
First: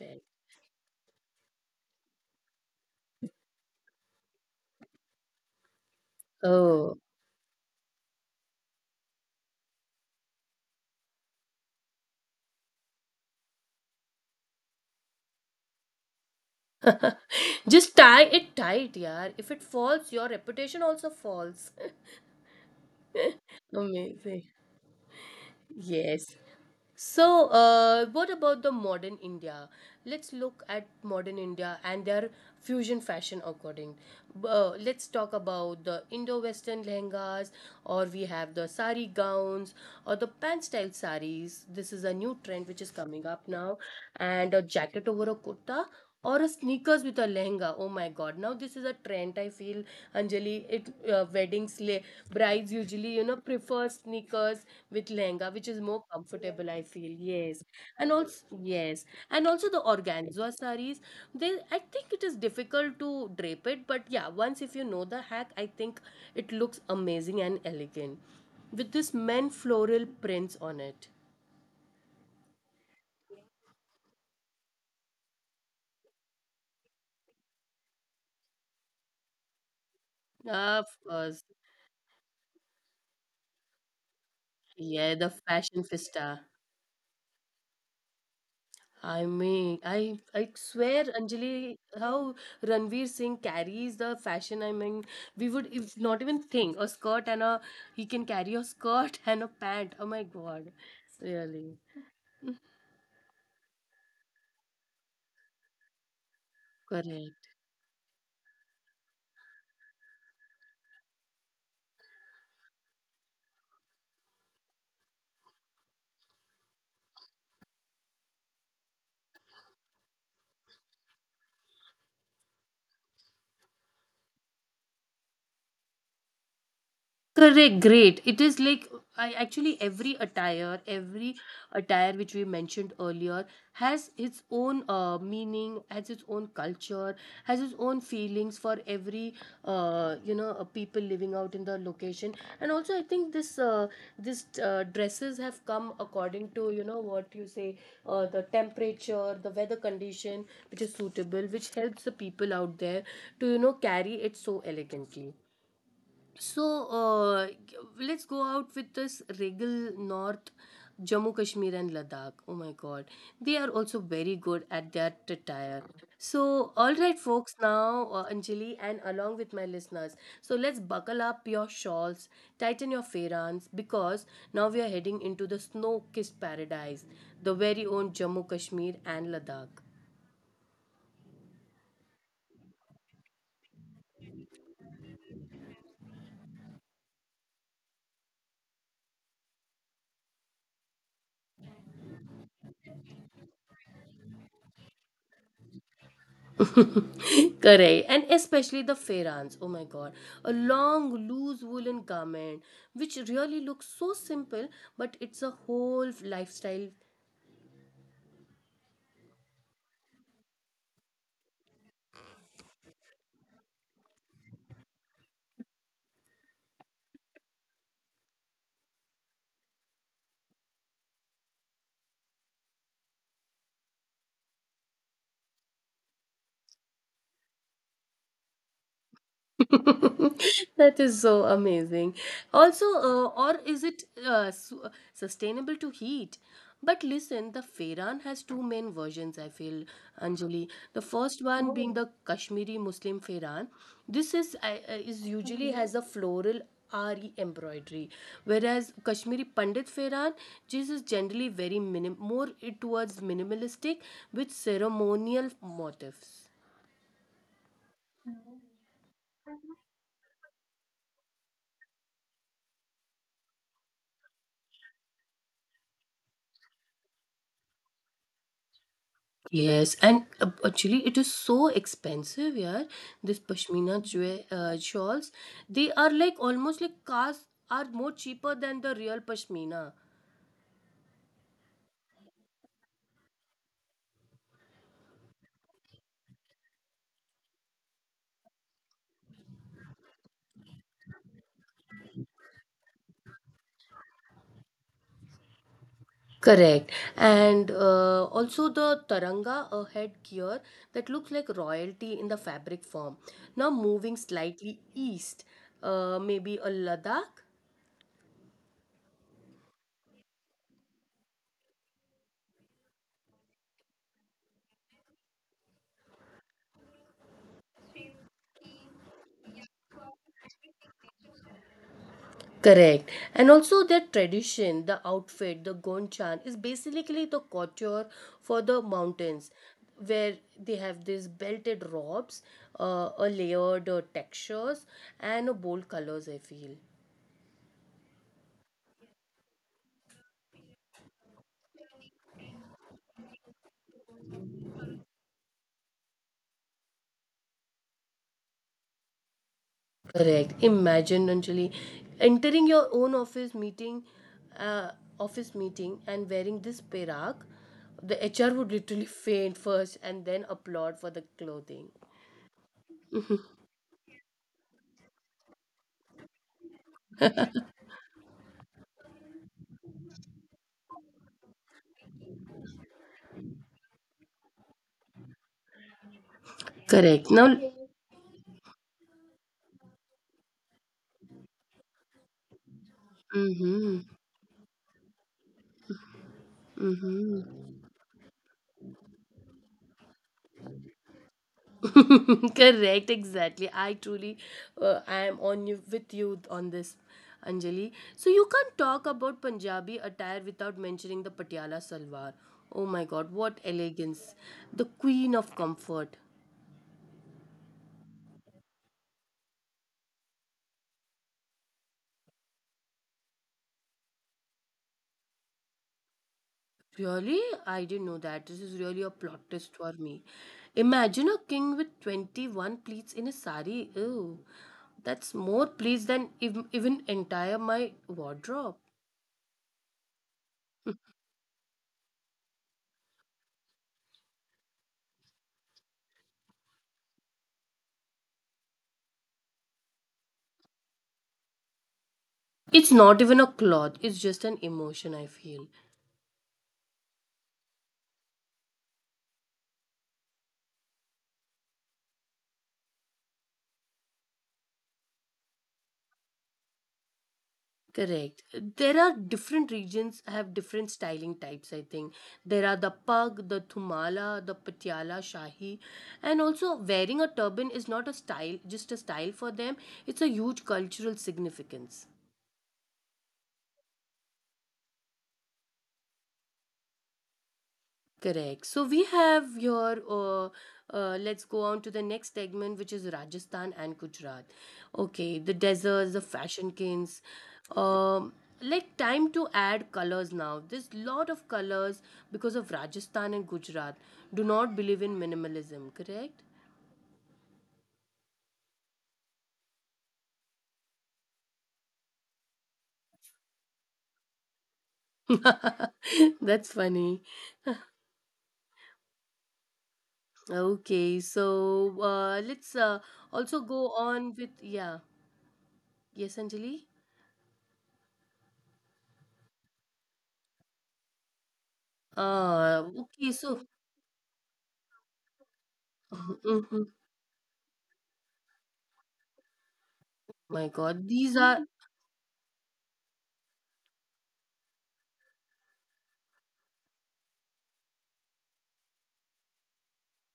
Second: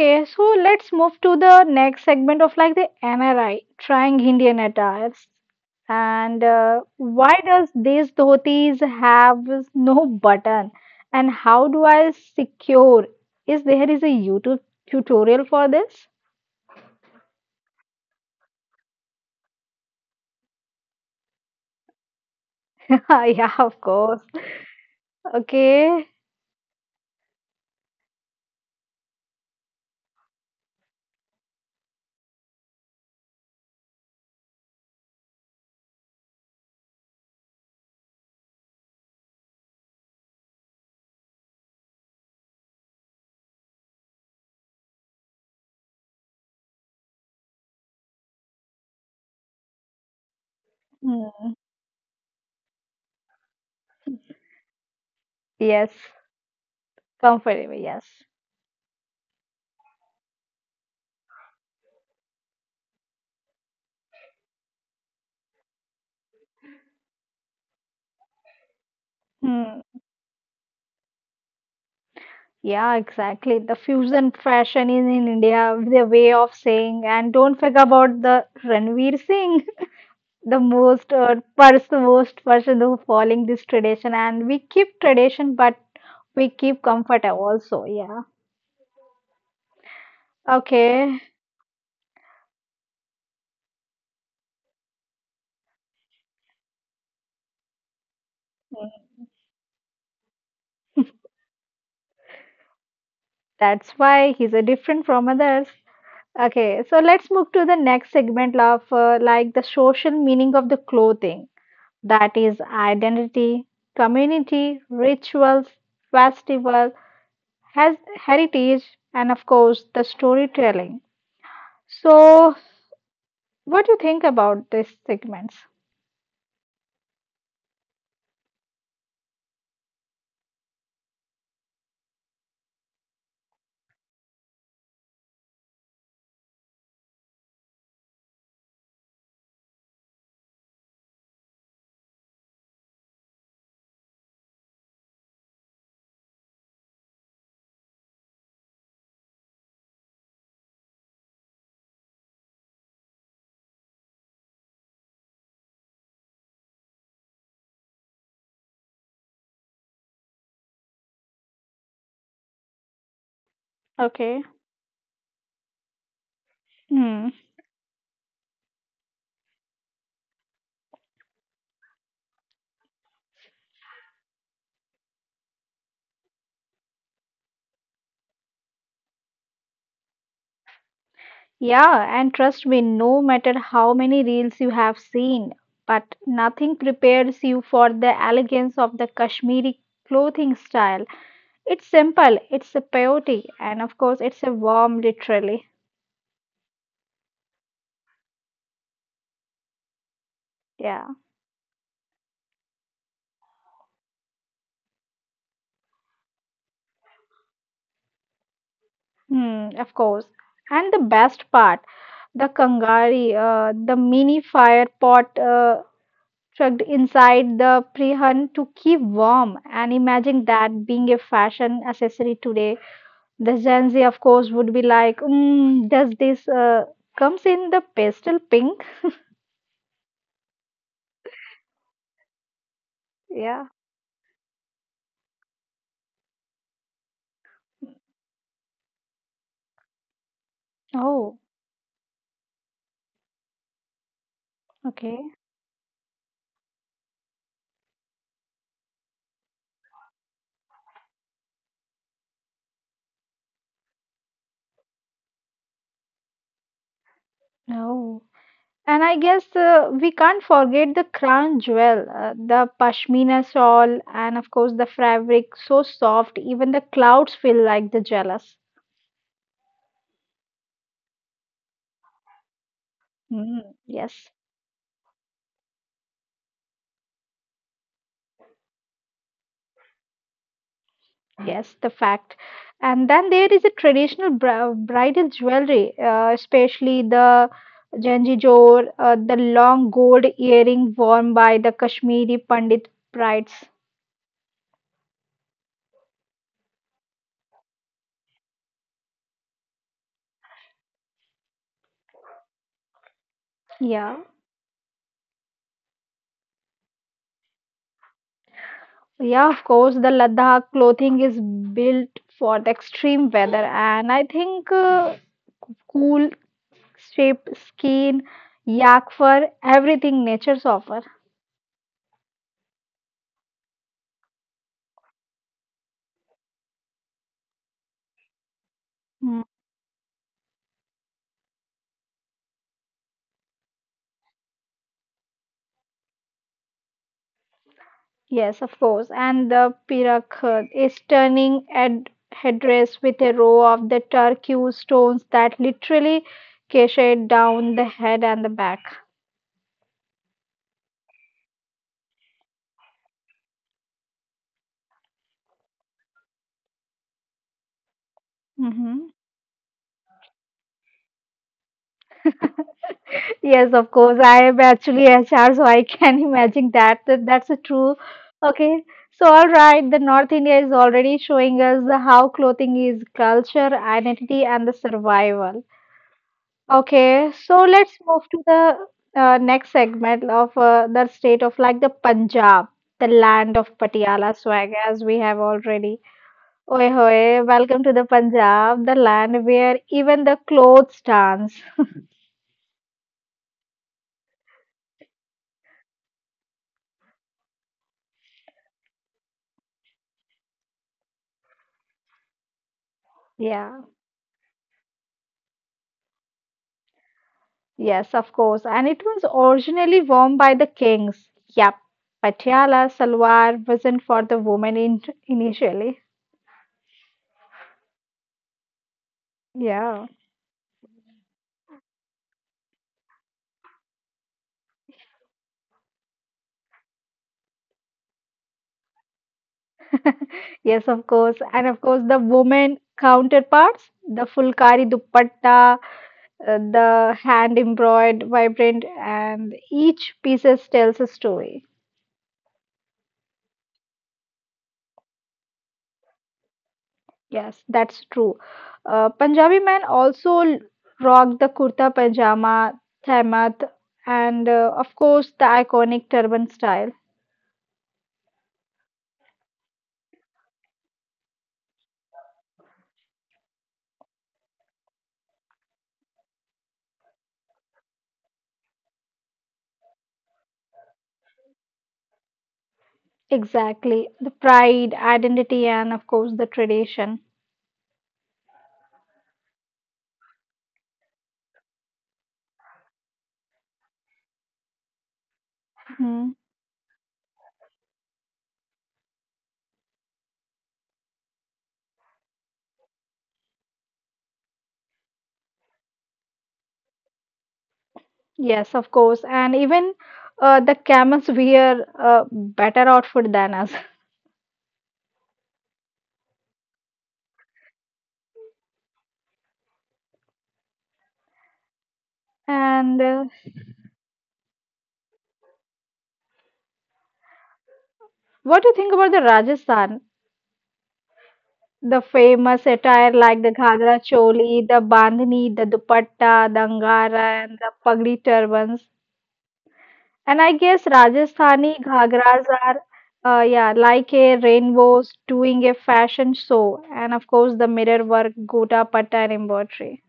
Speaker 1: Right.
Speaker 2: so let's move to the next segment of like the N R I, trying Indian attires. And uh,
Speaker 1: Oh.
Speaker 2: why does these dhotis have no button? And how do I secure? Is there is a YouTube tutorial for this?
Speaker 1: Just tie it tight, yaar. If it falls, your reputation also falls.
Speaker 2: [LAUGHS] Yeah,
Speaker 1: [LAUGHS]
Speaker 2: of course.
Speaker 1: Amazing.
Speaker 2: Okay.
Speaker 1: Yes. So, uh, what about the modern India? Let's look at modern India and their fusion fashion according. Uh, let's talk about the Indo-Western lehengas, or we have the sari gowns, or the pan-style saris. This is a new trend which is coming up now, and a jacket over a kurta or a sneakers with a lehenga. Oh my god! Now this is a trend. I feel, Anjali. It uh,
Speaker 2: Hmm.
Speaker 1: weddings le- brides usually you know prefer sneakers with lehenga, which is
Speaker 2: Yes,
Speaker 1: more comfortable. I feel yes,
Speaker 2: comfortable. Yes.
Speaker 1: and also yes, and also the organza saris. They I think it is difficult to drape it, but yeah, once if you know the hack, I think it looks amazing and elegant with this men
Speaker 2: Hmm.
Speaker 1: floral prints on it.
Speaker 2: Yeah, exactly. The fusion fashion is in India, the way of saying, and don't forget about the Ranveer Singh. The
Speaker 1: Of
Speaker 2: most uh,
Speaker 1: course,
Speaker 2: person most person who following this tradition, and we keep
Speaker 1: yeah, the
Speaker 2: tradition,
Speaker 1: fashion
Speaker 2: but
Speaker 1: fiesta.
Speaker 2: we keep comfort also. Yeah,
Speaker 1: I mean, I I swear,
Speaker 2: okay.
Speaker 1: Anjali, how Ranveer Singh carries the fashion. I mean, we would if not even think a skirt and a he can carry a skirt [LAUGHS] and a pant. Oh my God, really
Speaker 2: That's why he's a different from others. Okay, so
Speaker 1: correct.
Speaker 2: let's move to the next segment of uh, like the social meaning of the clothing, that is identity, community, rituals, festival, has heritage, and of course the storytelling. So what do you think about these segments?
Speaker 1: Correct, great. It is like I actually every attire, every attire which we mentioned earlier has its own uh, meaning, has its own culture, has its own feelings for every uh, you know uh, people living out in the location. And also, I think this uh, this uh, dresses have come according to you know what you say uh, the temperature, the weather condition which is suitable, which helps the people out there to you know carry it so elegantly. So uh, let's go out with this regal north Jammu Kashmir and Ladakh. Oh my god. They are also very good
Speaker 2: Okay.
Speaker 1: at their attire. So all right folks,
Speaker 2: Hmm.
Speaker 1: now uh, Anjali and along with my listeners. So let's buckle up your shawls, tighten your fairans because now we are heading into the snow-kissed paradise, the very own Jammu Kashmir and Ladakh.
Speaker 2: Yeah, and trust me, no matter how many reels you have seen, but nothing prepares you for the elegance of the Kashmiri clothing style. It's simple, it's a beauty, and of course, it's a warm, literally.
Speaker 1: Correct. And especially the ferrans. Oh my god. A long,
Speaker 2: Yeah.
Speaker 1: loose woolen garment, which really looks so simple, but it's a whole lifestyle.
Speaker 2: Hmm, of course. And the best part, the Kangari, uh, the mini fire pot uh, tucked inside the prihan to keep warm. And imagine that being a fashion accessory today. The Gen Z, of course, would be like, mm, does this uh, comes in the pastel pink?
Speaker 1: [LAUGHS] That is so amazing. Also, uh, or
Speaker 2: Yeah.
Speaker 1: is it uh, su- sustainable to heat? But listen, the Fehran has two main versions, I feel, Anjali. The first
Speaker 2: Oh,
Speaker 1: one being the Kashmiri Muslim Fehran. This is, I uh,
Speaker 2: okay.
Speaker 1: is usually has a floral R E embroidery, whereas Kashmiri Pandit Fehran, this is generally very minim- more it towards minimalistic with ceremonial motifs.
Speaker 2: No. And I guess uh, we can't forget the crown jewel, uh, the pashmina shawl, and of course the fabric so soft, even the clouds feel like the jealous.
Speaker 1: Yes, and uh, actually, it is so expensive, yeah. This
Speaker 2: Mm,
Speaker 1: pashmina
Speaker 2: yes.
Speaker 1: jwe- uh, shawls, they are like almost like cars are more cheaper than the real pashmina.
Speaker 2: Yes, the fact. And then there is a traditional bri- bridal jewelry, uh, especially the janjijor, uh, the long gold earring worn by the Kashmiri Pandit brides.
Speaker 1: Correct, and uh, also the taranga uh, headgear that looks like royalty in the fabric form. Now moving
Speaker 2: Yeah,
Speaker 1: slightly east, uh, maybe a Ladakh.
Speaker 2: yeah, of course, the Ladakh clothing is built for the extreme weather, and I think uh, cool shape, skin, yak fur, everything nature's offer.
Speaker 1: Correct. And also their tradition, the outfit, the gonchan is basically the couture for the mountains
Speaker 2: Hmm.
Speaker 1: where they have these belted robes, uh, a layered uh, textures and a bold colors, I feel.
Speaker 2: Yes, of course. And the Pirakh is turning at headdress with a row of the turquoise stones that literally cascade down the head and the back.
Speaker 1: Correct. Imagine Anjali entering your own office meeting uh, office meeting and wearing this perak, the H R would literally
Speaker 2: Hmm.
Speaker 1: faint first and then applaud for the clothing.
Speaker 2: [LAUGHS] Yes, of course. I am actually H R, so I can [LAUGHS] imagine that. That that's a true. Okay. So, all right, the North India is already showing us how clothing is culture, identity, and the survival. Okay,
Speaker 1: Correct. Now,
Speaker 2: so let's move to the uh, next segment of uh, the state of like the Punjab, the land of
Speaker 1: mm-hmm.
Speaker 2: Patiala swag, as we have already. Oi hoy, welcome to the Punjab, the land where even the clothes dance. [LAUGHS]
Speaker 1: [LAUGHS] Correct, exactly. I truly, uh, I am on you with you on this, Anjali. So you can't talk about Punjabi attire without mentioning the Patiala salwar. Oh my God, what
Speaker 2: Yeah,
Speaker 1: elegance! The queen of comfort.
Speaker 2: yes, of course. And it was originally worn by the kings. Yep, Patiala salwar wasn't for the women in initially.
Speaker 1: Really, I didn't know that. This is really a plot twist for
Speaker 2: Yeah.
Speaker 1: me. Imagine a king with twenty-one pleats in a sari. Ew, that's more pleats than ev- even entire my wardrobe.
Speaker 2: [LAUGHS] Yes, of course. And of course, the women counterparts, the fulkari dupatta, uh, the hand embroidered, vibrant, and each pieces tells a story.
Speaker 1: It's not even a cloth. It's just an emotion, I feel.
Speaker 2: Yes, that's true. Uh, Punjabi men also l- rock the kurta pajama, thaimat, and uh, of course, the iconic turban style.
Speaker 1: Correct. There are different regions have different styling types, I think. There are the pug, the thumala, the patiala, shahi. And also wearing a turban is not a style, just a style for them. It's a huge cultural significance.
Speaker 2: Exactly. The pride, identity, and of course, the tradition.
Speaker 1: Correct. So we have your, uh, uh, let's go on to the next segment, which is Rajasthan and Gujarat. Okay, the deserts, the
Speaker 2: Mm-hmm.
Speaker 1: fashion kings. Um, like time to add colors now. There's lot of colors because of Rajasthan and Gujarat. Do not believe in minimalism, correct?
Speaker 2: Yes, of course. And even uh, the camels wear uh, better outfit than us.
Speaker 1: [LAUGHS] That's funny. Okay, so uh, let's uh, also
Speaker 2: And
Speaker 1: go
Speaker 2: uh,
Speaker 1: on with, yeah. Yes, Anjali?
Speaker 2: what do you think about the Rajasthan? The
Speaker 1: Uh, okay,
Speaker 2: famous
Speaker 1: so.
Speaker 2: attire like the ghagra choli, the bandhani, the
Speaker 1: [LAUGHS]
Speaker 2: dupatta, the angara, and the pagdi turbans.
Speaker 1: My
Speaker 2: And I
Speaker 1: God,
Speaker 2: guess
Speaker 1: these are.
Speaker 2: Rajasthani ghagras are, uh, yeah, like a rainbows doing a fashion show. And of course, the mirror work, gota patta, and embroidery.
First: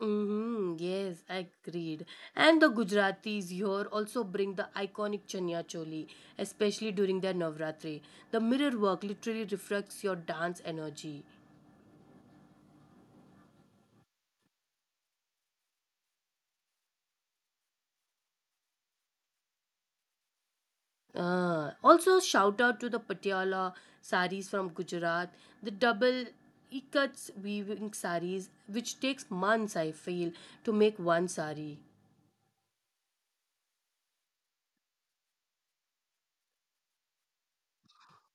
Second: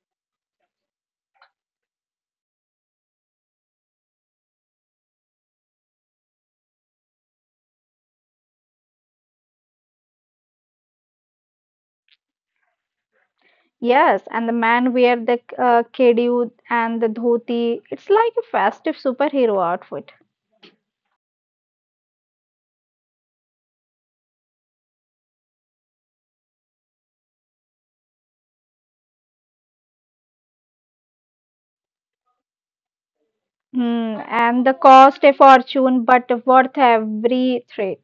Speaker 1: Hmm, yes, agreed. And the Gujaratis here also bring the iconic Chanya Choli, especially during their Navratri. The mirror work literally reflects your dance energy.
Speaker 2: Yes, and the man wear the uh, kedu and the dhoti. It's like a festive superhero outfit.
Speaker 1: Ah, also, shout out to the Patiala saris from Gujarat, the double cuts weaving saris, which takes months, I feel, to make one sari.
Speaker 2: Hmm, and the cost a fortune, but worth every threat.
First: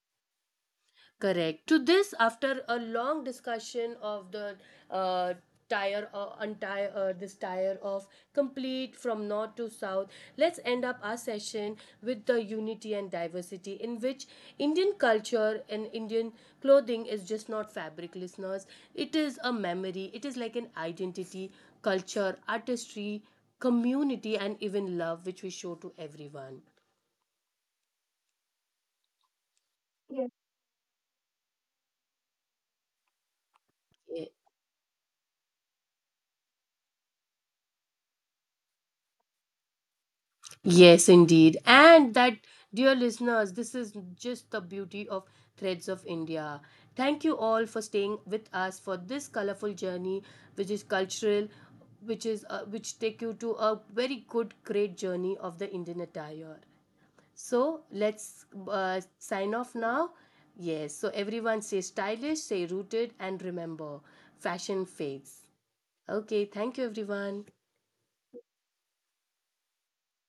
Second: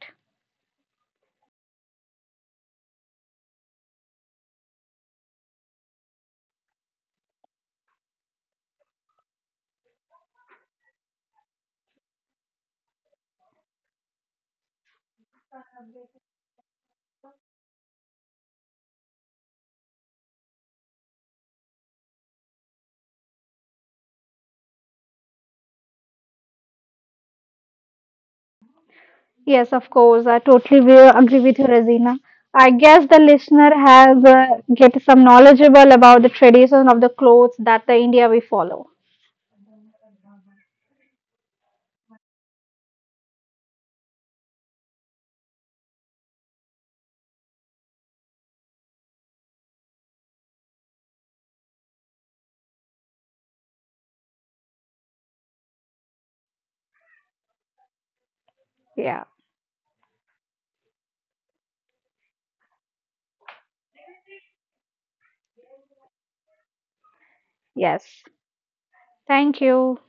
Speaker 1: Correct. To this, after a long discussion of the uh, tire or untire uh, this tire of complete from north to south, let's end up our session with the unity and diversity in which Indian culture and Indian clothing is just not fabric, listeners. It is a memory. It is like an identity, culture, artistry, community, and even love which we show to everyone.
Speaker 2: Yes, of course. I totally will agree with you, Razina. I guess the listener has uh, get some knowledgeable about the tradition of the clothes that the India we follow.
Speaker 1: Yes, indeed. And that, dear listeners, this is just the beauty of Threads of India. Thank you all for staying with us for this colorful journey, which is cultural, which is uh, which take you to a very good, great journey of the Indian attire. So let's uh,
Speaker 2: Yeah.
Speaker 1: sign off now. Yes. So everyone, stay stylish, stay rooted, and remember, fashion fades. Okay. Thank you, everyone.
Speaker 2: Yes. Thank you.